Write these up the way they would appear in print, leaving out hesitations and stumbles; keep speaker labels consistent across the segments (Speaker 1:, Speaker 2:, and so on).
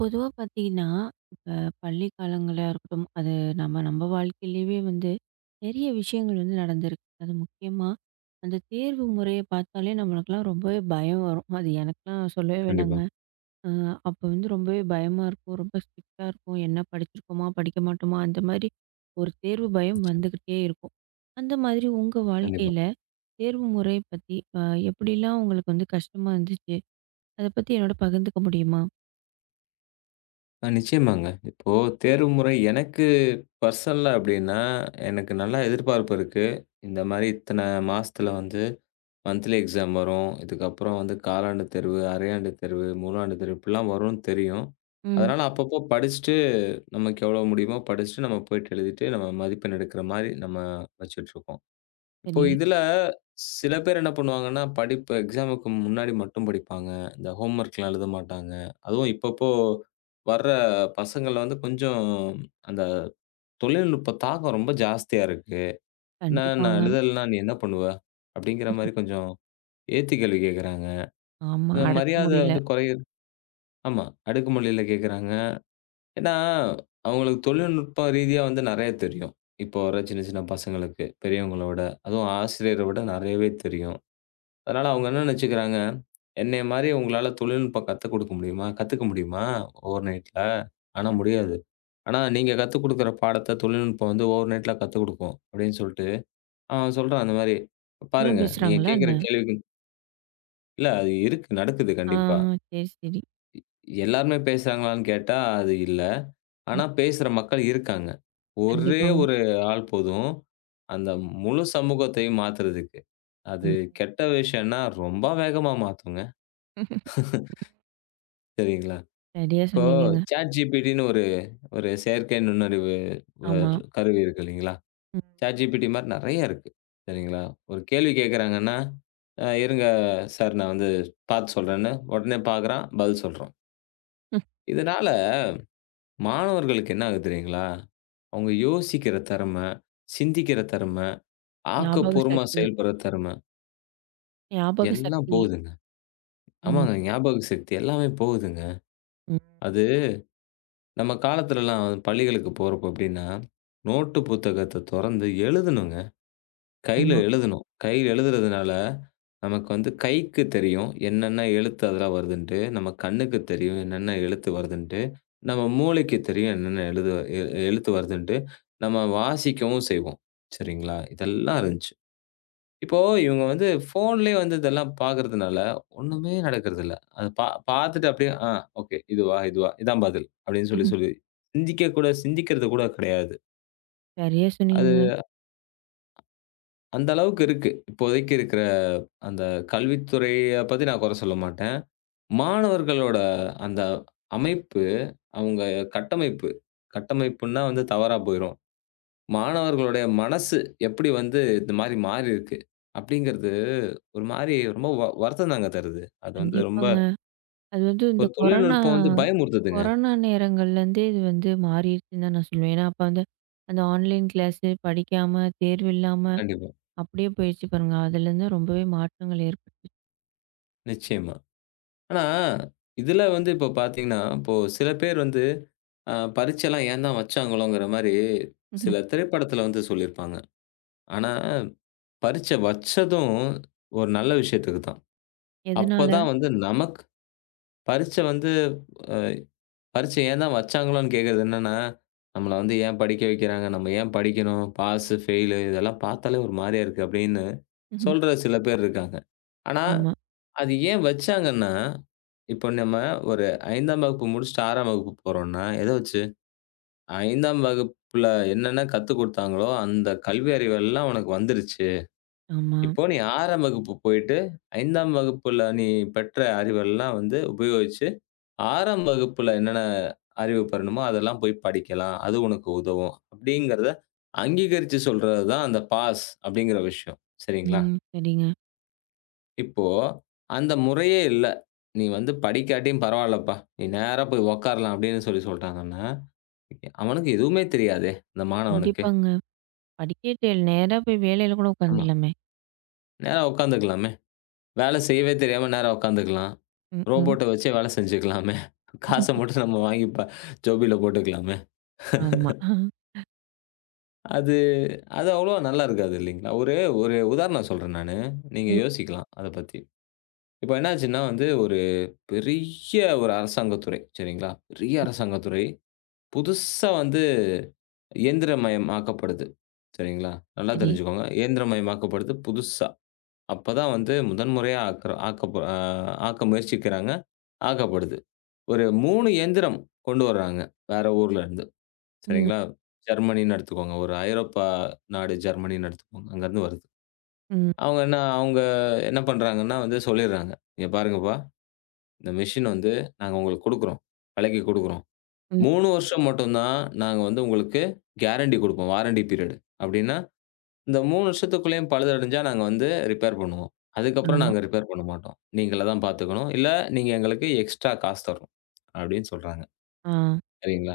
Speaker 1: பொதுவா பார்த்தீங்கன்னா, இப்ப பள்ளி காலங்களா இருக்கட்டும், அது நம்ம நம்ம வாழ்க்கையிலேயே வந்து நெறைய விஷயங்கள் வந்து நடந்திருக்கு. அது முக்கியமா அந்த தேர்வு முறைய பார்த்தாலே நம்மளுக்கெல்லாம் ரொம்பவே பயம் வரும். அது எனக்கெல்லாம் சொல்லவே வேணாங்க.
Speaker 2: கண்டிப்பா.
Speaker 1: அ அப்போ வந்து ரொம்பவே பயமா இருக்கும். ரொம்ப ஸ்ட்ரிக்ட்டா இருக்கும். என்ன படிச்சிருக்கோமா? படிக்க மாட்டோமா? அந்த மாரி ஒரு தேர்வு பயம்
Speaker 2: நிச்சயமா,
Speaker 1: வந்துகிட்டே இருக்கும். அந்த மாதிரி உங்க
Speaker 2: கண்டிப்பா.
Speaker 1: வாழ்க்கையில தேர்வு முறை பத்தி எப்படிலாம் உங்களுக்கு வந்து கஷ்டமா இருந்துச்சு? அத பத்தி என்னோட பகிர்ந்துக்க முடியுமா?
Speaker 2: நிச்சயமாங்க. இப்போ தேர்வு முறை எனக்கு பர்சனலா எப்படின்னா, எனக்கு நல்லா எதிர்பார்ப்பு இருக்கு. இந்த மாரி இத்தன மாசத்துல வந்து மந்த்லி எக்ஸாம் வரும். இதுக்கப்புறம் வந்து காலாண்டு தேர்வு, அரையாண்டு தேர்வு, முழு ஆண்டு தேர்வு இப்படிலாம் வரும்னு தெரியும்.
Speaker 1: ம்.
Speaker 2: அதனால அப்பப்போ படிச்சுட்டு நமக்கு எவ்வளோ முடியுமோ படிச்சுட்டு நம்ம போயிட்டு எழுதிட்டு நம்ம மதிப்பெண் எடுக்கிற மாரி நம்ம வச்சுட்டுருக்கோம். இப்போ
Speaker 1: சரி.
Speaker 2: இதுல சில பேர் என்ன பண்ணுவாங்கன்னா, படிப்பு எக்ஸாமுக்கு முன்னாடி மட்டும் படிப்பாங்க. இந்த ஹோம் ஒர்க்லாம் எழுத மாட்டாங்க. அதுவும் இப்பப்போ வர்ற பசங்கள வந்து கொஞ்சம் அந்த தொழில்நுட்ப தாக்கம் ரொம்ப ஜாஸ்தியா இருக்கு. "என்ன நான்
Speaker 1: கண்டிப்பாங்க.
Speaker 2: எழுதலன்னா நீ என்ன பண்ணுவ?" அப்படிங்கிற மாரி கொஞ்சம் ஏத்தி கேள்வி கேட்கறாங்க.
Speaker 1: ஆமா.
Speaker 2: கொஞ்சம்
Speaker 1: அடக்க
Speaker 2: மரியாத
Speaker 1: முடியல.
Speaker 2: வந்து குறைய ஆமா. அடுக்குமொழியில கேட்கறாங்க. ஏன்னா, அவங்களுக்கு தொழில்நுட்ப ரீதியா வந்து நெறைய தெரியும். இப்போ வர சின்ன சின்ன பசங்களுக்கு பெரியவங்கள விட, அதுவும் ஆசிரியர விட நெறையவே தெரியும். அதனால அவங்க என்ன நினைச்சுக்கிறாங்க, என்னைய மாரி உங்களால தொழில்நுட்பம் கத்துக் குடுக்க முடியுமா? கத்துக்க முடியுமா? ஓவர் நைட்ல? ஆனா முடியாது. ஆனா நீங்க கத்துக் குடுக்குற பாடத்த தொழில்நுட்பம் வந்து ஓவர் நைட்ல கத்துக் குடுக்கும் அப்படின்னு சொல்லிட்டு, அவன் சொல்றான் அந்த மாரி.
Speaker 1: இப்படிலாம்
Speaker 2: பாருங்க, நீங்க
Speaker 1: பேசுறாங்களா
Speaker 2: கேட்கிற
Speaker 1: என்ன?
Speaker 2: கேள்விக்கு இல்ல அது இருக்கு. நடக்குது
Speaker 1: ஆ,
Speaker 2: கண்டிப்பா.
Speaker 1: சரி, சரி.
Speaker 2: எ எல்லாருமே பேசுறாங்களான்னு கேட்டா அது இல்ல.
Speaker 1: ம்.
Speaker 2: ஆனா பேசுற மக்கள் இருக்காங்க. ஒரே
Speaker 1: கண்டிப்பாங்க.
Speaker 2: ஒரு ஆள் போதும். அந்த முழு சமூகத்தையும் மாத்துறதுக்கு. அது
Speaker 1: ம்.
Speaker 2: கெட்ட விஷயம்னா ரொம்ப வேகமா மாத்துங்க. சரிங்களா?
Speaker 1: சரியா
Speaker 2: இப்போ
Speaker 1: சொன்னீங்கங்க.
Speaker 2: ChatGPTன்னு ஒரு ஒரு செயற்கை நுண்ணறிவு வ
Speaker 1: ஆமா.
Speaker 2: கருவி இருக்கு இல்லைங்களா?
Speaker 1: ம்.
Speaker 2: ChatGPT மாரி நெறைய இருக்கு. சரிங்களா? ஒரு கேள்வி கேட்கறாங்கன்னா, இருங்க சார் நான் வந்து பார்த்து சொல்றேன்னு, உடனே பார்க்குறான், பதில் சொல்றான்.
Speaker 1: ம்.
Speaker 2: இதனால மாணவர்களுக்கு என்ன ஆகுது தெரியுங்களா? அவங்க யோசிக்கிற திறமை, சிந்திக்கிற திறமை,
Speaker 1: ஞாபக
Speaker 2: ஆக்கப்பூர்வமா
Speaker 1: சக்தி.
Speaker 2: செயல்படுற திறமை
Speaker 1: ஞாபக
Speaker 2: எல்லாம்
Speaker 1: சக்தி.
Speaker 2: போகுதுங்க.
Speaker 1: ம்.
Speaker 2: ஆமாங்க ஞாபக சக்தி எல்லாமே போகுதுங்க.
Speaker 1: ம்.
Speaker 2: அது நம்ம காலத்துலலாம் பள்ளிகளுக்கு போறப்போ எப்படின்னா, நோட்டு புத்தகத்த தொறந்து எழுதணுங்க. கையில
Speaker 1: ஆமா.
Speaker 2: எழுதணும். கையில எழுதுறதுனால, நமக்கு வந்து கைக்கு தெரியும். என்னென்ன எழுத்து அதெல்லாம் வருதுன்ட்டு. நம்ம கண்ணுக்கு தெரியும். என்னென்ன எழுத்து வருதுன்ட்டு. நம்ம மூளைக்கு தெரியும். என்னென்ன எழுது எ எழுத்து வருதுன்ட்டு. நம்ம வாசிக்கவும் செய்வோம். சரிங்களா? இதெல்லாம் இருந்துச்சு. இப்போ இவங்க வந்து ஃபோன்லயே வந்து இதெல்லாம் பார்க்கறதுனால, ஒண்ணுமே நடக்கறதில்ல. அத பார்த்துட்டு அப்படியே, "ஆ ஓகே. இதுவா? இதுவா? இதான் பதில்." அப்படின்னு சொல்லி
Speaker 1: ம்,
Speaker 2: சொல்லி சிந்திக்கிறது கூட கிடையாது.
Speaker 1: சரியா
Speaker 2: அது
Speaker 1: சொன்னீங்கங்க.
Speaker 2: அந்த அளவுக்கு இருக்கு. இப்போதைக்கு இருக்கிற அந்த கல்வித்துறைய பத்தி நான் குறை சொல்ல மாட்டேன். மாணவர்களோட அந்த அமைப்பு, அவங்க கட்டமைப்பு, கட்டமைப்புன்னா வந்து தவறா போயிரும். மாணவர்களுடைய மனசு எப்படி வந்து இந்த மாரி மாறியிருக்கு. அப்படிங்கிறது ஒரு மாரி ரொம்ப வருத்தம் தாங்க தருது. அது வந்து ரொம்ப
Speaker 1: கண்டிப்பாங்க. அது வந்து இந்த
Speaker 2: ஒரு
Speaker 1: கொரோனா
Speaker 2: தொழில்நுட்பம் வந்து பயமுறுத்துதுங்க.
Speaker 1: கொரோனா நேரங்கள்லேருந்தே இது வந்து மாறிடுச்சுன்னு தான் நான் சொல்லுவேன். ஏன்னா, அப்ப வந்து அந்த ஆன்லைன் கிளாஸு படிக்காம, தேர்வு இல்லாம
Speaker 2: கண்டிப்பா.
Speaker 1: அப்படியே போயிடுச்சு பாருங்க. அதுலேருந்து ரொம்பவே மாற்றங்கள் ஏற்பட்டுச்சு.
Speaker 2: நிச்சயமா. ஆனா, இதுல வந்து இப்போ பார்த்தீங்கன்னா, இப்போ சில பேர் வந்து பரீட்சைலாம் ஏன் தான் வச்சாங்களோங்கிற மாரி சில
Speaker 1: ம்ஹும்.
Speaker 2: திரைப்படத்துல வந்து சொல்லியிருப்பாங்க. ஆனா, பரீட்சை வச்சதும் ஒரு நல்ல விஷயத்துக்கு தான்.
Speaker 1: எதனால?
Speaker 2: அப்பதான் வந்து நமக்கு பரீட்சை வந்து பரீட்சை ஏன் தான் வச்சாங்களோன்னு கேட்கிறது என்னன்னா, நம்மள வந்து ஏன் படிக்க வைக்கிறாங்க? நம்ம ஏன் படிக்கணும்? பாஸு, ஃபெயிலு இதெல்லாம் பார்த்தாலே ஒரு மாரியா இருக்கு அப்படின்னு
Speaker 1: ம்ஹும்.
Speaker 2: சொல்ற சில பேர் இருக்காங்க. ஆனா,
Speaker 1: ஆமா.
Speaker 2: அது ஏன் வச்சாங்கன்னா, இப்போ நம்ம ஒரு 5ஆம் வகுப்பு முடிச்சுட்டு 6ஆம் வகுப்பு போறோம்ன்னா, எத வச்சு? 5ஆம் வகுப்புல என்னென்ன கத்துக் குடுத்தாங்களோ, அந்த கல்வி அறிவெல்லாம் உனக்கு வந்துருச்சு.
Speaker 1: ஆமா.
Speaker 2: இப்போ நீ 6ஆம் வகுப்பு போயிட்டு 5ஆம் வகுப்புல நீ பெற்ற அறிவெல்லாம் வந்து உபயோகிச்சு 6ஆம் வகுப்புல என்னென்ன அறிவு பெறணுமோ, அதெல்லாம் போய் படிக்கலாம். அது உனக்கு உதவும். அப்படிங்கிறத அங்கீகரிச்சு சொல்றது தான் அந்த பாஸ் அப்படிங்கிற விஷயம். சரிங்களா?
Speaker 1: ம். சரிங்க.
Speaker 2: இப்போ அந்த முறையே இல்ல. "நீ வந்து படிக்காட்டியும் பரவாயில்லப்பா. நீ நேரா போய் உட்காரலாம்" அப்படின்னு சொல்லி சொல்ட்டாங்கன்னா, அவனுக்கு எதுவுமே தெரியாதே! அந்த மாணவனுக்கு.
Speaker 1: கண்டிப்பாங்க. படிக்கட்டு நேரா போய் வேலையில கூட
Speaker 2: ஆமா.
Speaker 1: உட்காந்துடலாமே!
Speaker 2: நேரா உட்காந்துக்கலாமே. வேலை செய்யவே தெரியாம நேரா உட்காந்துக்கலாம்.
Speaker 1: ம், ம்.
Speaker 2: ரோபோட்ட வச்சே வேலை செஞ்சுக்கலாமே. காச மட்டும் நம்ம வாங்கி ஜோபில போட்டுக்கலாமே.
Speaker 1: ஆமா.
Speaker 2: அது அது அவ்வளவா நல்லா இருக்காது இல்லைங்களா? ஒரு ஒரு உதாரணம் சொல்றேன் நானு. நீங்க
Speaker 1: ம்.
Speaker 2: யோசிக்கலாம் அத பத்தி. இப்ப என்னாச்சுன்னா வந்து ஒரு பெரிய அரசாங்கத் துறை. சரிங்களா? பெரிய அரசாங்கத் துறை. புதுசா வந்து இயந்திரமயமாக்கப்படுது. சரிங்களா? நல்லா
Speaker 1: சரி.
Speaker 2: தெரிஞ்சுக்கோங்க. இயந்திரமயமாக்கப்படுது புதுசா. அப்பதான் வந்து முதன் முறையா ஆக்க முயற்சிக்கிறாங்க. ஆக்கப்படுது. ஒரு 3 இயந்திரம் கொண்டு வர்றாங்க. வேற ஊர்ல இருந்து.
Speaker 1: ம்.
Speaker 2: சரிங்களா? ஜெர்மனின்னு எடுத்துக்கோங்க. ஒரு ஐரோப்பா நாடு ஜெர்மனின்னு எடுத்துக்கோங்க. அங்கருந்து வருது.
Speaker 1: ம்,
Speaker 2: அவங்க என்ன பண்றாங்கன்னா வந்து சொல்லிடுறாங்க. "இங்க பாருங்கப்பா, இந்த மெஷின் வந்து நாங்க உங்களுக்கு குடுக்குறோம். விலைக்கு குடுக்குறோம்.
Speaker 1: ம்.
Speaker 2: 3 வருஷம் மட்டும் தான் நாங்க வந்து உங்களுக்கு கேரண்டி குடுப்போம். Warranty period. அப்படின்னா, இந்த 3 வருஷத்துக்குள்ளேயும் பழுதடைஞ்சா நாங்க வந்து ரிப்பேர் பண்ணுவோம். அதுக்கப்புறம்
Speaker 1: ஆமா.
Speaker 2: நாங்க ம். ரிப்பேர் பண்ண மாட்டோம். நீங்களே தான் பார்த்துக்கணும். இல்ல நீங்க எங்களுக்கு எக்ஸ்ட்ரா காசு தரணும்." அப்படின்னு சொல்றாங்க.
Speaker 1: ஆ,
Speaker 2: சரிங்களா?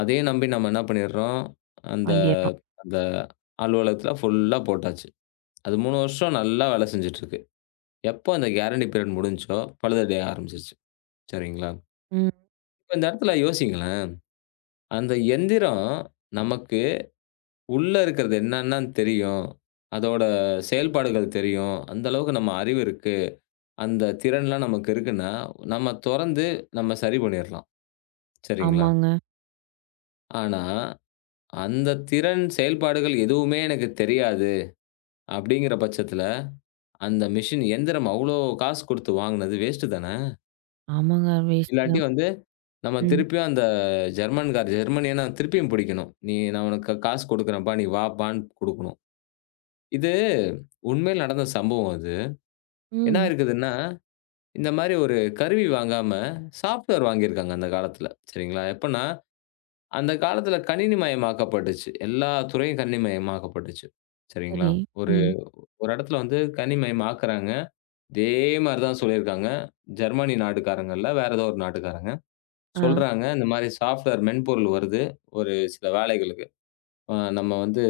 Speaker 2: அதையும் நம்பி நம்ம என்ன பண்ணிடுறோம், அந்த
Speaker 1: வாங்கிர்றோம்.
Speaker 2: அந்த அலுவலகத்துல ஃபுல்லா போட்டாச்சு. அது 3 வருஷம் நல்லா வேலை செஞ்சுட்டு இருக்கு. எப்போ அந்த கேரண்டி பீரியட் முடிஞ்சுச்சோ, பழுதடைய ஆரம்பிச்சுருச்சு. சரிங்களா?
Speaker 1: ம்.
Speaker 2: இப்ப இந்த இடத்துல யோசியுங்களேன். அந்த எந்திரம் நமக்கு உள்ள இருக்கிறது என்னென்னன்னு தெரியும். அதோட செயல்பாடுகள் தெரியும். அந்த அளவுக்கு நம்ம அறிவு இருக்கு. அந்த திறன்லாம் நமக்கு இருக்குன்னா, நம்ம தொறந்து நம்ம சரி பண்ணிறலாம். சரிங்களா?
Speaker 1: ஆமாங்க.
Speaker 2: ஆனா, அந்த திறன், செயல்பாடுகள் எதுவுமே எனக்கு தெரியாது அப்படிங்கிற பட்சத்துல, அந்த மெஷின் எந்திரம் அவ்ளோ காசு குடுத்து வாங்குனது வேஸ்ட்டு தானே!
Speaker 1: ஆமாங்க. வேஸ்ட்
Speaker 2: இல்லாட்டி
Speaker 1: தான்.
Speaker 2: வந்து நம்ம
Speaker 1: ம்.
Speaker 2: திருப்பியும் அந்த ஜெர்மனிய நான் திருப்பியும் பிடிக்கணும். நான் உனக்கு காசு குடுக்குறேன்ப்பா, நீ வாப்பான்னு" குடுக்கணும். இது உண்மையில நடந்த சம்பவம் அது. என்ன
Speaker 1: ம்.
Speaker 2: இருக்குதுன்னா, இந்த மாரி ஒரு கருவி வாங்காம, சாஃப்ட்வேர் வாங்கியிருக்காங்க அந்த காலத்துல. சரிங்களா? எப்பன்னா, அந்த காலத்துல கணினிமயமாக்கப்பட்டுச்சு. எல்லா துறையும் கணினிமயமாக்கப்பட்டுச்சு. சரிங்களா?
Speaker 1: சரி.
Speaker 2: ஒரு
Speaker 1: ம்.
Speaker 2: ஒரு இடத்துல வந்து கணினிமயமாக்குறாங்க. இதே மாரி தான் சொல்லியிருக்காங்க. ஜெர்மனி நாட்டுக்காரங்கல்ல, வேற ஏதோ ஒரு நாட்டுக்காரங்க.
Speaker 1: ஆ.
Speaker 2: சொல்றாங்க. இந்த மாரி சாஃப்ட்வேர் மென்பொருள் வருது. ஒரு சில வேலைகளுக்கு. நம்ம வந்து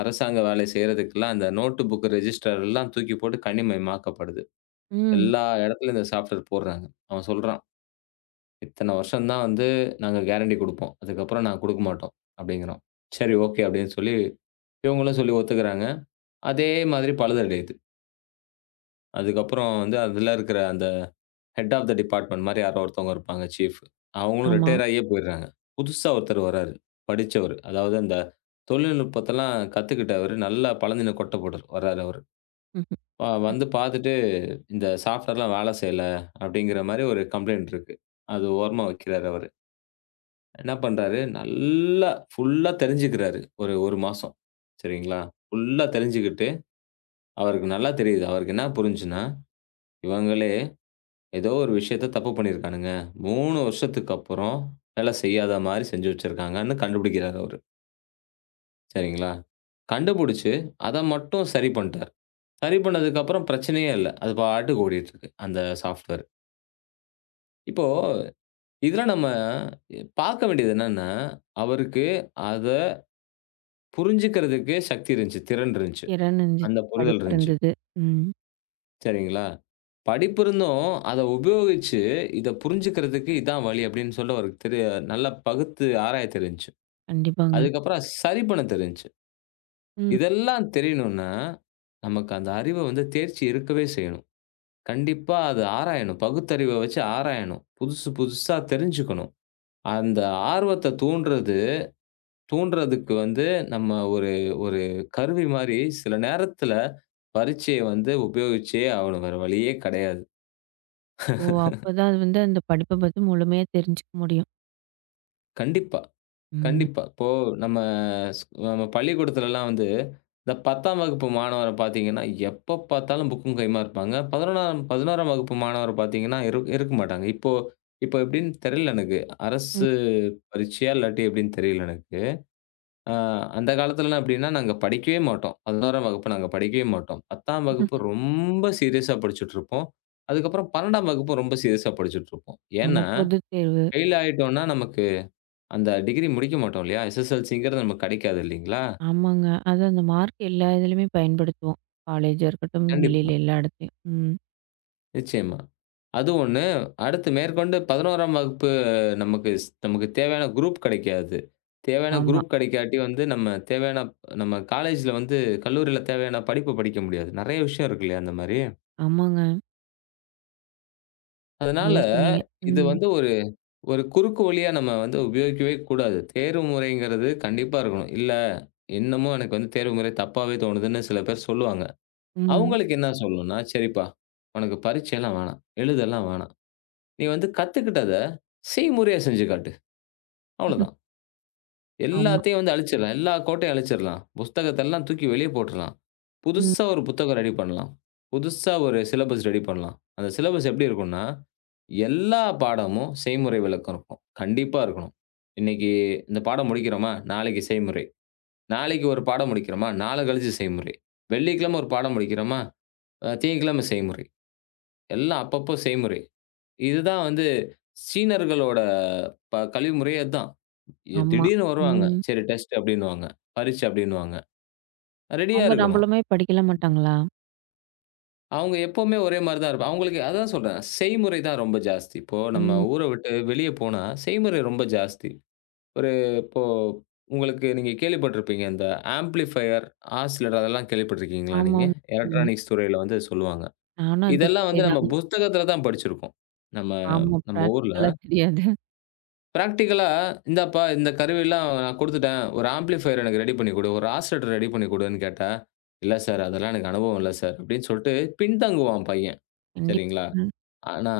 Speaker 2: அரசாங்க வேலை செய்றதுக்கெல்லாம் அந்த நோட்டு புக் ரெஜிஸ்டர் எல்லாம் தூக்கி போட்டு கணிமயமாக்கப்படுது.
Speaker 1: ம்.
Speaker 2: எல்லா இடத்துலயும் இந்த சாஃப்ட்வேர் போடுறாங்க. அவன் சொல்றான். இத்தன வருஷம் தான் வந்து நாங்க கேரண்டி குடுப்போம். அதுக்கப்புறம் நாங்க குடுக்க மாட்டோம் அப்படிங்கிறோம். சரி ஓகே அப்படின்னு சொல்லி இவங்களும் சொல்லி ஒத்துக்கிறாங்க. அதே மாதிரி பழுதடையுது. அதுக்கப்புறம் வந்து அதுல இருக்கிற அந்த ஹெட் ஆஃப் த டிபார்ட்மெண்ட் மாரி யாரோ ஒருத்தவங்க இருப்பாங்க சீஃப். அவங்களும்
Speaker 1: ஆமா.
Speaker 2: ரிட்டயர் ஆகியே போயிடுறாங்க. புதுசா ஒருத்தர் வராரு. படிச்சவரு. அதாவது அந்த தொழில்நுட்பத்தெல்லாம் கத்துக்கிட்டவரு. நல்லா பழந்தின கொட்ட போட்டவர் வராரு அவரு.
Speaker 1: ம்ஹ்ம்.
Speaker 2: வந்து பார்த்துட்டு இந்த சாஃப்ட்வேர்லாம் வேலை செய்யல அப்படிங்கிற மாரி ஒரு கம்ப்ளைண்ட் இருக்கு. அது ஓரமா வைக்கிறாரு அவரு. என்ன பண்றாரு, நல்லா ஃபுல்லா தெரிஞ்சுக்கிறாரு. ஒரு 1 மாசம். சரிங்களா? ஃபுல்லா தெரிஞ்சுக்கிட்டு, அவருக்கு நல்லா தெரியுது. அவருக்கு என்ன புரிஞ்சுன்னா, இவங்களே ஏதோ ஒரு விஷயத்த தப்பு பண்ணியிருக்கானுங்க. 3 வருஷத்துக்கு அப்புறம் வேலை செய்யாத மாரி செஞ்சு வச்சிருக்காங்கன்னு கண்டுபிடிக்கிறாரு அவரு. சரிங்களா? கண்டுபிடிச்சு அத மட்டும் சரி பண்ட்டாரு. சரி பண்ணதுக்கு அப்புறம் பிரச்சனையே இல்ல. அது பாட்டுக்கு ஓடிட்டு இருக்கு அந்த சாஃப்ட்வேர். இப்போ இதுல நம்ம பார்க்க வேண்டியது என்னன்னா, அவருக்கு அத புரிஞ்சுக்கிறதுக்கு சக்தி இருந்துச்சு, திறன் இருந்துச்சு.
Speaker 1: திறன் இருந்துச்சு.
Speaker 2: அந்த புரிதல்
Speaker 1: படிப்பு
Speaker 2: இருந்துச்சு.
Speaker 1: இருந்தது. ம்.
Speaker 2: சரிங்களா? படிப்பு இருந்தும், அத உபயோகிச்சு, இத புரிஞ்சுக்கிறதுக்கு இதான் வழி அப்படின்னு சொல்ல ஒரு தெரிய நல்லா பகுத்து ஆராய தெரிஞ்சுச்சு.
Speaker 1: கண்டிப்பாங்க.
Speaker 2: அதுக்கப்புறம் சரி பண்ண தெரிஞ்சுச்சு.
Speaker 1: ம்.
Speaker 2: இதெல்லாம் தெரியணும்னா, நமக்கு அந்த அறிவு வந்து தேர்ச்சி இருக்கவே செய்யணும். கண்டிப்பா அது ஆராயணும். பகுத்தறிவ வச்சு ஆராயணும். புதுசு புதுசா தெரிஞ்சுக்கணும். அந்த ஆர்வத்த தூண்டுறதுக்கு வந்து நம்ம ஒரு ஒரு கருவி மாரி சில நேரத்துல பரீட்சைய வந்து உபயோகிச்சே ஆகணும். வேற வழியே கிடையாது.
Speaker 1: ஓ! அப்பதான் அது வந்து அந்த படிப்ப பத்தி முழுமையா தெரிஞ்சுக்க முடியும்.
Speaker 2: கண்டிப்பா.
Speaker 1: ம்.
Speaker 2: கண்டிப்பா. இப்போ நம்ம நம்ம பள்ளிக்கூடத்துலலாம் வந்து, இந்த 10ஆம் வகுப்பு மாணவர பார்த்தீங்கன்னா, எப்ப பார்த்தாலும் புக்கும் கையுமா இருப்பாங்க. 11ஆம் வகுப்பு மாணவர பார்த்தீங்கன்னா, இருக்க மாட்டாங்க. இப்போ இப்போ எப்படின்னு தெரியல எனக்கு.
Speaker 1: ம்.
Speaker 2: அரசு பரீட்சையா இல்லாட்டி எப்படின்னு தெரியல எனக்கு. அ அந்த காலத்துலலாம் எப்படின்னா, நாங்க படிக்கவே மாட்டோம். 11ஆம் வகுப்பு நாங்க படிக்கவே மாட்டோம். 10ஆம் வகுப்பு ரொம்ப சீரியஸா படிச்சுட்ருப்போம். அதுக்கப்புறம் 12ஆம் வகுப்பு ரொம்ப சீரியஸா படிச்சுட்ருப்போம்.
Speaker 1: ஆமா.
Speaker 2: ஏன்னா,
Speaker 1: பொதுத் தேர்வு.
Speaker 2: ஃபெயில் ஆயிட்டோம்னா நமக்கு அந்த டிகிரி முடிக்க மாட்டோம் இல்லையா? எஸ்எஸ்எல்சிங்கிறது நமக்கு கிடைக்காது இல்லைங்களா?
Speaker 1: ஆமாங்க. அது அந்த மார்க் எல்லா இதுலயுமே பயன்படுத்துவோம். காலேஜா இருக்கட்டும்,
Speaker 2: கண்டிப்பா.
Speaker 1: வெளியில எல்லா இடத்துலயும். ம்.
Speaker 2: நிச்சயமா. அது ஒண்ணு. அடுத்து மேற்கொண்டு 11ஆம் வகுப்பு நமக்கு நமக்கு தேவையான குரூப் கிடைக்காது. தேவையான
Speaker 1: ஆமா.
Speaker 2: குரூப் கிடைக்காட்டி வந்து நம்ம தேவையான நம்ம காலேஜ்ல வந்து கல்லூரியில தேவையான படிப்பு படிக்க முடியாது. நெறைய விஷயம் இருக்கு இல்லையா அந்த மாரி.
Speaker 1: ஆமாங்க.
Speaker 2: அதனால
Speaker 1: சரியா சொன்னீங்க.
Speaker 2: இது
Speaker 1: ம்.
Speaker 2: வந்து ஒரு ஒரு குறுக்கு வழியா நம்ம வந்து உபயோகிக்கவே கூடாது. தேர்வு முறைங்கிறது கண்டிப்பா இருக்கணும். இல்ல, இன்னமும் எனக்கு வந்து தேர்வு முறை தப்பாவே தோணுதுன்னு சில பேர் சொல்லுவாங்க.
Speaker 1: ம்.
Speaker 2: அவங்களுக்கு என்ன சொல்லணும்னா, "சரிப்பா, உனக்கு பரீட்சைலாம் வேணாம். எழுதலாம் வேணாம். நீ வந்து கத்துக்கிட்டத செய்முறையா செஞ்சு காட்டு. அவ்வளதான்.
Speaker 1: ஆமா.
Speaker 2: எல்லாத்தையும் வந்து அழிச்சிடலாம். எல்லா கோட்டையும் அழிச்சிடலாம். புஸ்தகத்தெல்லாம் தூக்கி வெளிய போட்டுறலாம்.
Speaker 1: ம்.
Speaker 2: புதுசா ஒரு புத்தகம் ரெடி பண்ணலாம். புதுசா ஒரு சிலபஸ் ரெடி பண்ணலாம்." அந்த சிலபஸ் எப்படி இருக்கும்னா, எல்லா பாடமும் செய்முறை விளக்கம் இருக்கும். கண்டிப்பா இருக்கணும். இன்னைக்கு இந்த பாடம் முடிக்கிறோமா, நாளைக்கு செய்முறை. நாளைக்கு ஒரு பாடம் முடிக்கிறோமா, நாளை கழிச்சு செய்முறை. வெள்ளிக்கிழமை ஒரு பாடம் முடிக்கிறோமா, திங்கட்கிழமை செய்முறை. எல்லாம் அப்பப்போ செய்முறை. இதுதான் வந்து சீனர்களோட கல்வி முறையே அதான்.
Speaker 1: ஆமா.
Speaker 2: திடீர்னு வருவாங்க.
Speaker 1: ம்.
Speaker 2: சரி டெஸ்ட் அப்டின்னுவாங்க. பரீட்சை அப்டின்னுவாங்க. ரெடியா
Speaker 1: அவங்க
Speaker 2: இருக்கணும்.
Speaker 1: நம்மள மாரி படிக்கலாம்
Speaker 2: ஆமா.
Speaker 1: மாட்டாங்களா?
Speaker 2: அவங்க எப்பவுமே ஒரே மாரி தான் இருப்பா அவங்களுக்கு அதான் சொல்றேன். செய்முறை தான் ரொம்ப ஜாஸ்தி. இப்போ நம்ம
Speaker 1: ம்.
Speaker 2: ஊர விட்டு வெளிய போனா, செய்முறை ரொம்ப ஜாஸ்தி. ஒரு இப்போ உங்களுக்கு நீங்க கேள்விப்பட்டிருப்பீங்க. இந்த ஆம்பிளிஃபையர், ஆசிலர் அதெல்லாம் கேள்விப்பட்டிருக்கீங்களா நீங்க?
Speaker 1: ஆமாங்க. ம்.
Speaker 2: எலக்ட்ரானிக்ஸ் துறையில வந்து சொல்லுவாங்க.
Speaker 1: நானும் அந்த
Speaker 2: இதெல்லாம்
Speaker 1: துறை
Speaker 2: வந்து நம்ம
Speaker 1: தாங்க.
Speaker 2: புஸ்தகத்துல தான் படிச்சிருக்கோம். நம்ம
Speaker 1: ஆமா.
Speaker 2: நம்ம ஊர்ல.
Speaker 1: பிராக்டிகலா தெரியாது.
Speaker 2: பிராக்டிகலா, "இந்தாப்பா இந்த கருவிலாம் நான் குடுத்துட்டேன். ஒரு ஆம்பிளிஃபையர் எனக்கு ரெடி பண்ணி குடு. ஒரு ஆஸிலேட்டர் ரெடி பண்ணி குடுன்னு" கேட்டா, "இல்ல சார், அதெல்லாம் எனக்கு அனுபவம் இல்ல சார்" அப்படின்னு சொல்ட்டு பின்தங்குவான் பையன்.
Speaker 1: கண்டிப்பா.
Speaker 2: சரிங்களா?
Speaker 1: ம்.
Speaker 2: ஆனா,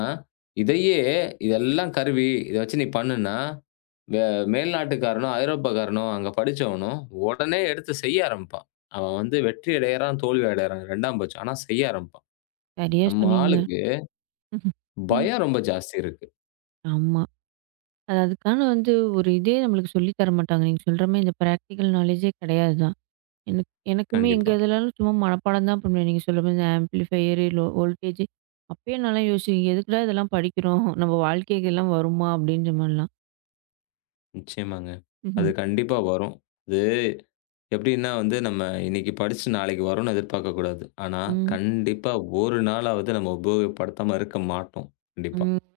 Speaker 2: இதையே இதெல்லாம் கருவி, இத வச்சு நீ பண்ணுன்னா, வே மேல்நாட்டுக்காரனோ, ஐரோப்பாக்காரனோ, அங்க படிச்சவனோ உடனே எடுத்து செய்ய ஆரம்பிப்பான். அவன் வந்து வெற்றி அடையறான், தோல்வி அடையறான் 2ஆம் பட்சம். ஆனா செய்ய ஆரம்பிப்பான்.
Speaker 1: சரியா
Speaker 2: நம்ம
Speaker 1: சொன்னீங்க.
Speaker 2: ஆளுக்கு பயம் ரொம்ப ஜாஸ்தி இருக்கு.
Speaker 1: ஆமா. அது அதுக்கான வந்து ஒரு இதே நம்மளுக்கு சொல்லி தர மாட்டாங்க. நீங்க சொல்ற மாரி இந்த பிராக்டிகல் நாலேஜே கிடையாது தான். எனக்கு எனக்குமே எங்க
Speaker 2: கண்டிப்பா.
Speaker 1: இதுலலாம் சும்மா மனப்பாடம் தான் பண்ணுவேன். நீங்க சொல்ல மாரி இந்த ஆம்பிளிஃபையர், லோ வோல்டேஜ் அப்பயே நல்லா யோசிக்கும். எதுக்குடா இதெல்லாம் படிக்கிறோம்? நம்ம வாழ்க்கைக்கு எல்லாம் வருமா? அப்படின்ற மாரிலாம்.
Speaker 2: நிச்சயமாங்க. அது
Speaker 1: ம்ஹ்ம்.
Speaker 2: கண்டிப்பா வரும். அது எப்படின்னா வந்து, நம்ம இன்னைக்கு படிச்சு நாளைக்கு வரும்னு எதிர்பார்க்கக்கூடாது. ஆனா,
Speaker 1: ம்.
Speaker 2: கண்டிப்பா ஒரு நாளாவது நம்ம உபயோகப்படுத்தாம இருக்க மாட்டோம். கண்டிப்பா.
Speaker 1: ம்.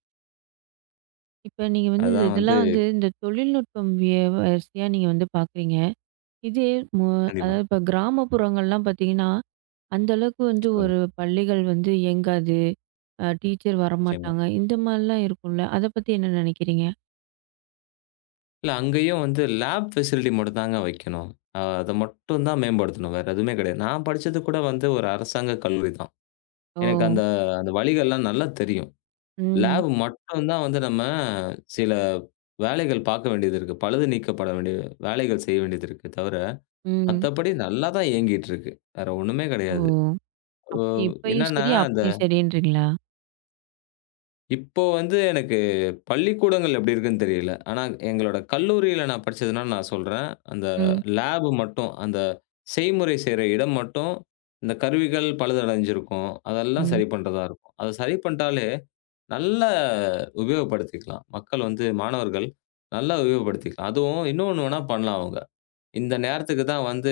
Speaker 1: இப்ப நீங்க வந்து
Speaker 2: அதான் வந்து
Speaker 1: இதெல்லாம் வந்து இந்த தொழில்நுட்பம் வரிசையா நீங்க வந்து பார்க்குறீங்க. இதே மு
Speaker 2: கண்டிப்பா.
Speaker 1: அதாவது இப்ப கிராமப்புறங்கள்லாம் பார்த்தீங்கன்னா, அந்த அளவுக்கு வந்து
Speaker 2: சொல்லுங்க.
Speaker 1: ஒரு பள்ளிகள் வந்து இயங்காது. அ டீச்சர்
Speaker 2: நிச்சயமா.
Speaker 1: வரமாட்டாங்க. இந்த மாரிலாம் இருக்கும்ல. அத பத்தி என்ன நினைக்கிறீங்க?
Speaker 2: இல்ல அங்கேயும் வந்து லேப் ஃபெசிலிட்டி மட்டும் தாங்க வைக்கணும். அத மட்டும் தான் மேம்படுத்தணும். வேற எதுவுமே கிடையாது. நான் படிச்சது கூட வந்து ஒரு அரசாங்க கல்லூரி தான்.
Speaker 1: ஓ!
Speaker 2: எனக்கு அந்த அந்த வழிகள்லாம் நல்லா தெரியும்.
Speaker 1: ம்.
Speaker 2: லேப் மட்டும் தான் வந்து நம்ம சில வேலைகள் பார்க்க வேண்டியது இருக்கு. பழுது நீக்கப்பட வேண்டிய வேலைகள் செய்ய வேண்டியது இருக்கே தவிர
Speaker 1: ம்.
Speaker 2: மத்தபடி நல்லா தான் இயங்கிட்டு இருக்கு. வேற ஒண்ணுமே
Speaker 1: ஓ!
Speaker 2: கிடையாது. ஓ
Speaker 1: அப்ப இப்பயும்
Speaker 2: என்னன்னா,
Speaker 1: சரி,
Speaker 2: அந்த
Speaker 1: அப்பயும் சரின்றீங்களா?
Speaker 2: இப்போ வந்து எனக்கு பள்ளிக்கூடங்கள் எப்படி இருக்குன்னு தெரியல. ஆனா எங்களோட கல்லூரியில நான் படிச்சதுனால நான் சொல்றேன். அந்த
Speaker 1: ம்,
Speaker 2: லேப் மட்டும், அந்த செய்முறை செய்ற இடம் மட்டும், இந்த கருவிகள் பழுதடைஞ்சிருக்கும். அதெல்லாம்
Speaker 1: ம்,
Speaker 2: சரி பண்றதா இருக்கும். அத சரி பண்ணிட்டாலே நல்லா உபயோகப்படுத்திக்கலாம். மக்கள் வந்து மாணவர்கள் நல்லா உபயோகப்படுத்திக்கலாம். அதுவும் இன்னொன்னு வேணா பண்ணலாம் அவங்க. இந்த நேரத்துக்கு தான் வந்து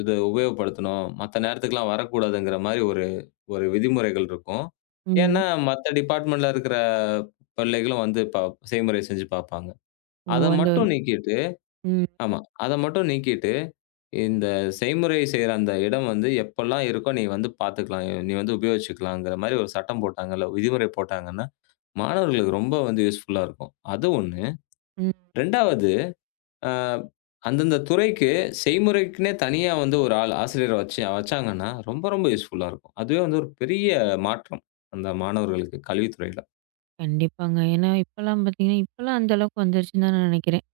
Speaker 2: இத உபயோகப்படுத்தணும். மத்த நேரத்துக்குலாம் வரக்கூடாதுங்கிற மாரி ஒரு ஒரு விதிமுறைகள் இருக்கும்.
Speaker 1: ம்.
Speaker 2: ஏன்னா, மத்த டிபார்ட்மெண்ட்ல இருக்கிற பிள்ளைகளும் வந்து செய்முறை செஞ்சு பார்ப்பாங்க.
Speaker 1: ஓ!
Speaker 2: அத
Speaker 1: அந்த ஒரு
Speaker 2: மட்டும் நீக்கிட்டு
Speaker 1: ம்,
Speaker 2: ஆமா. அத மட்டும் நீக்கிட்டு, இந்த செய்முறை செய்ற அந்த இடம் வந்து எப்பலாம் இருக்கோ நீ வந்து பார்த்துக்கலாம். நீ வந்து உபயோகிச்சுக்கலாங்கிற மாரி ஒரு சட்டம் போட்டாங்கல்ல, விதிமுறை போட்டாங்கன்னா, மாணவர்களுக்கு ரொம்ப வந்து யூஸ்ஃபுல்லா இருக்கும். அது 1.
Speaker 1: ம்.
Speaker 2: 2வது அ அந்தந்த துறைக்கு செய்முறைக்குன்னே தனியா வந்து ஒரு ஆள் ஆசிரியர வச்சாங்கன்னா, ரொம்ப ரொம்ப யூஸ்ஃபுல்லா இருக்கும். அதுவே வந்து ஒரு பெரிய மாற்றம், அந்த மாணவர்களுக்கு கல்வித்துறையில.
Speaker 1: கண்டிப்பாங்க. ஏன்னா இப்பலாம் பார்த்தீங்கன்னா, இப்பலாம் அந்த அளவுக்கு வந்துருச்சுன்னு தான் நான் நெனைக்கிறேன்.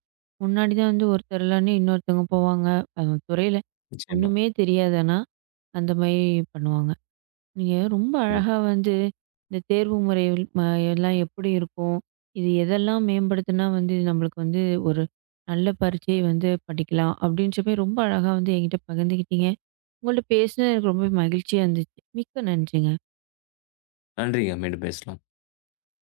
Speaker 1: முன்னாடி தான் வந்து ஒருத்தர் இல்லன்னா இன்னொருத்தவங்க போவாங்க. அந்த துறையில
Speaker 2: நிச்சயமா,
Speaker 1: ஒண்ணுமே தெரியாது ஆனா, அந்த மாரி பண்ணுவாங்க. நீங்க ரொம்ப
Speaker 2: கண்டிப்பா.
Speaker 1: அழகா வந்து இந்த தேர்வு முறைகள் எல்லாம் எப்படி இருக்கும்? இது எதெல்லாம் மேம்படுத்துனா வந்து நம்மளுக்கு வந்து ஒரு நல்ல பரீட்சை வந்து படிக்கலாம்? அப்படின்ற மாரி ரொம்ப அழகா வந்து என்கிட்ட பகிர்ந்துக்கிட்டீங்க. உங்கள்ட்ட பேசினது எனக்கு ரொம்ப மகிழ்ச்சியா இருந்துச்சு. மிக்க நன்றிங்க.
Speaker 2: நன்றிங்க. மீண்டும் பேசலாம்.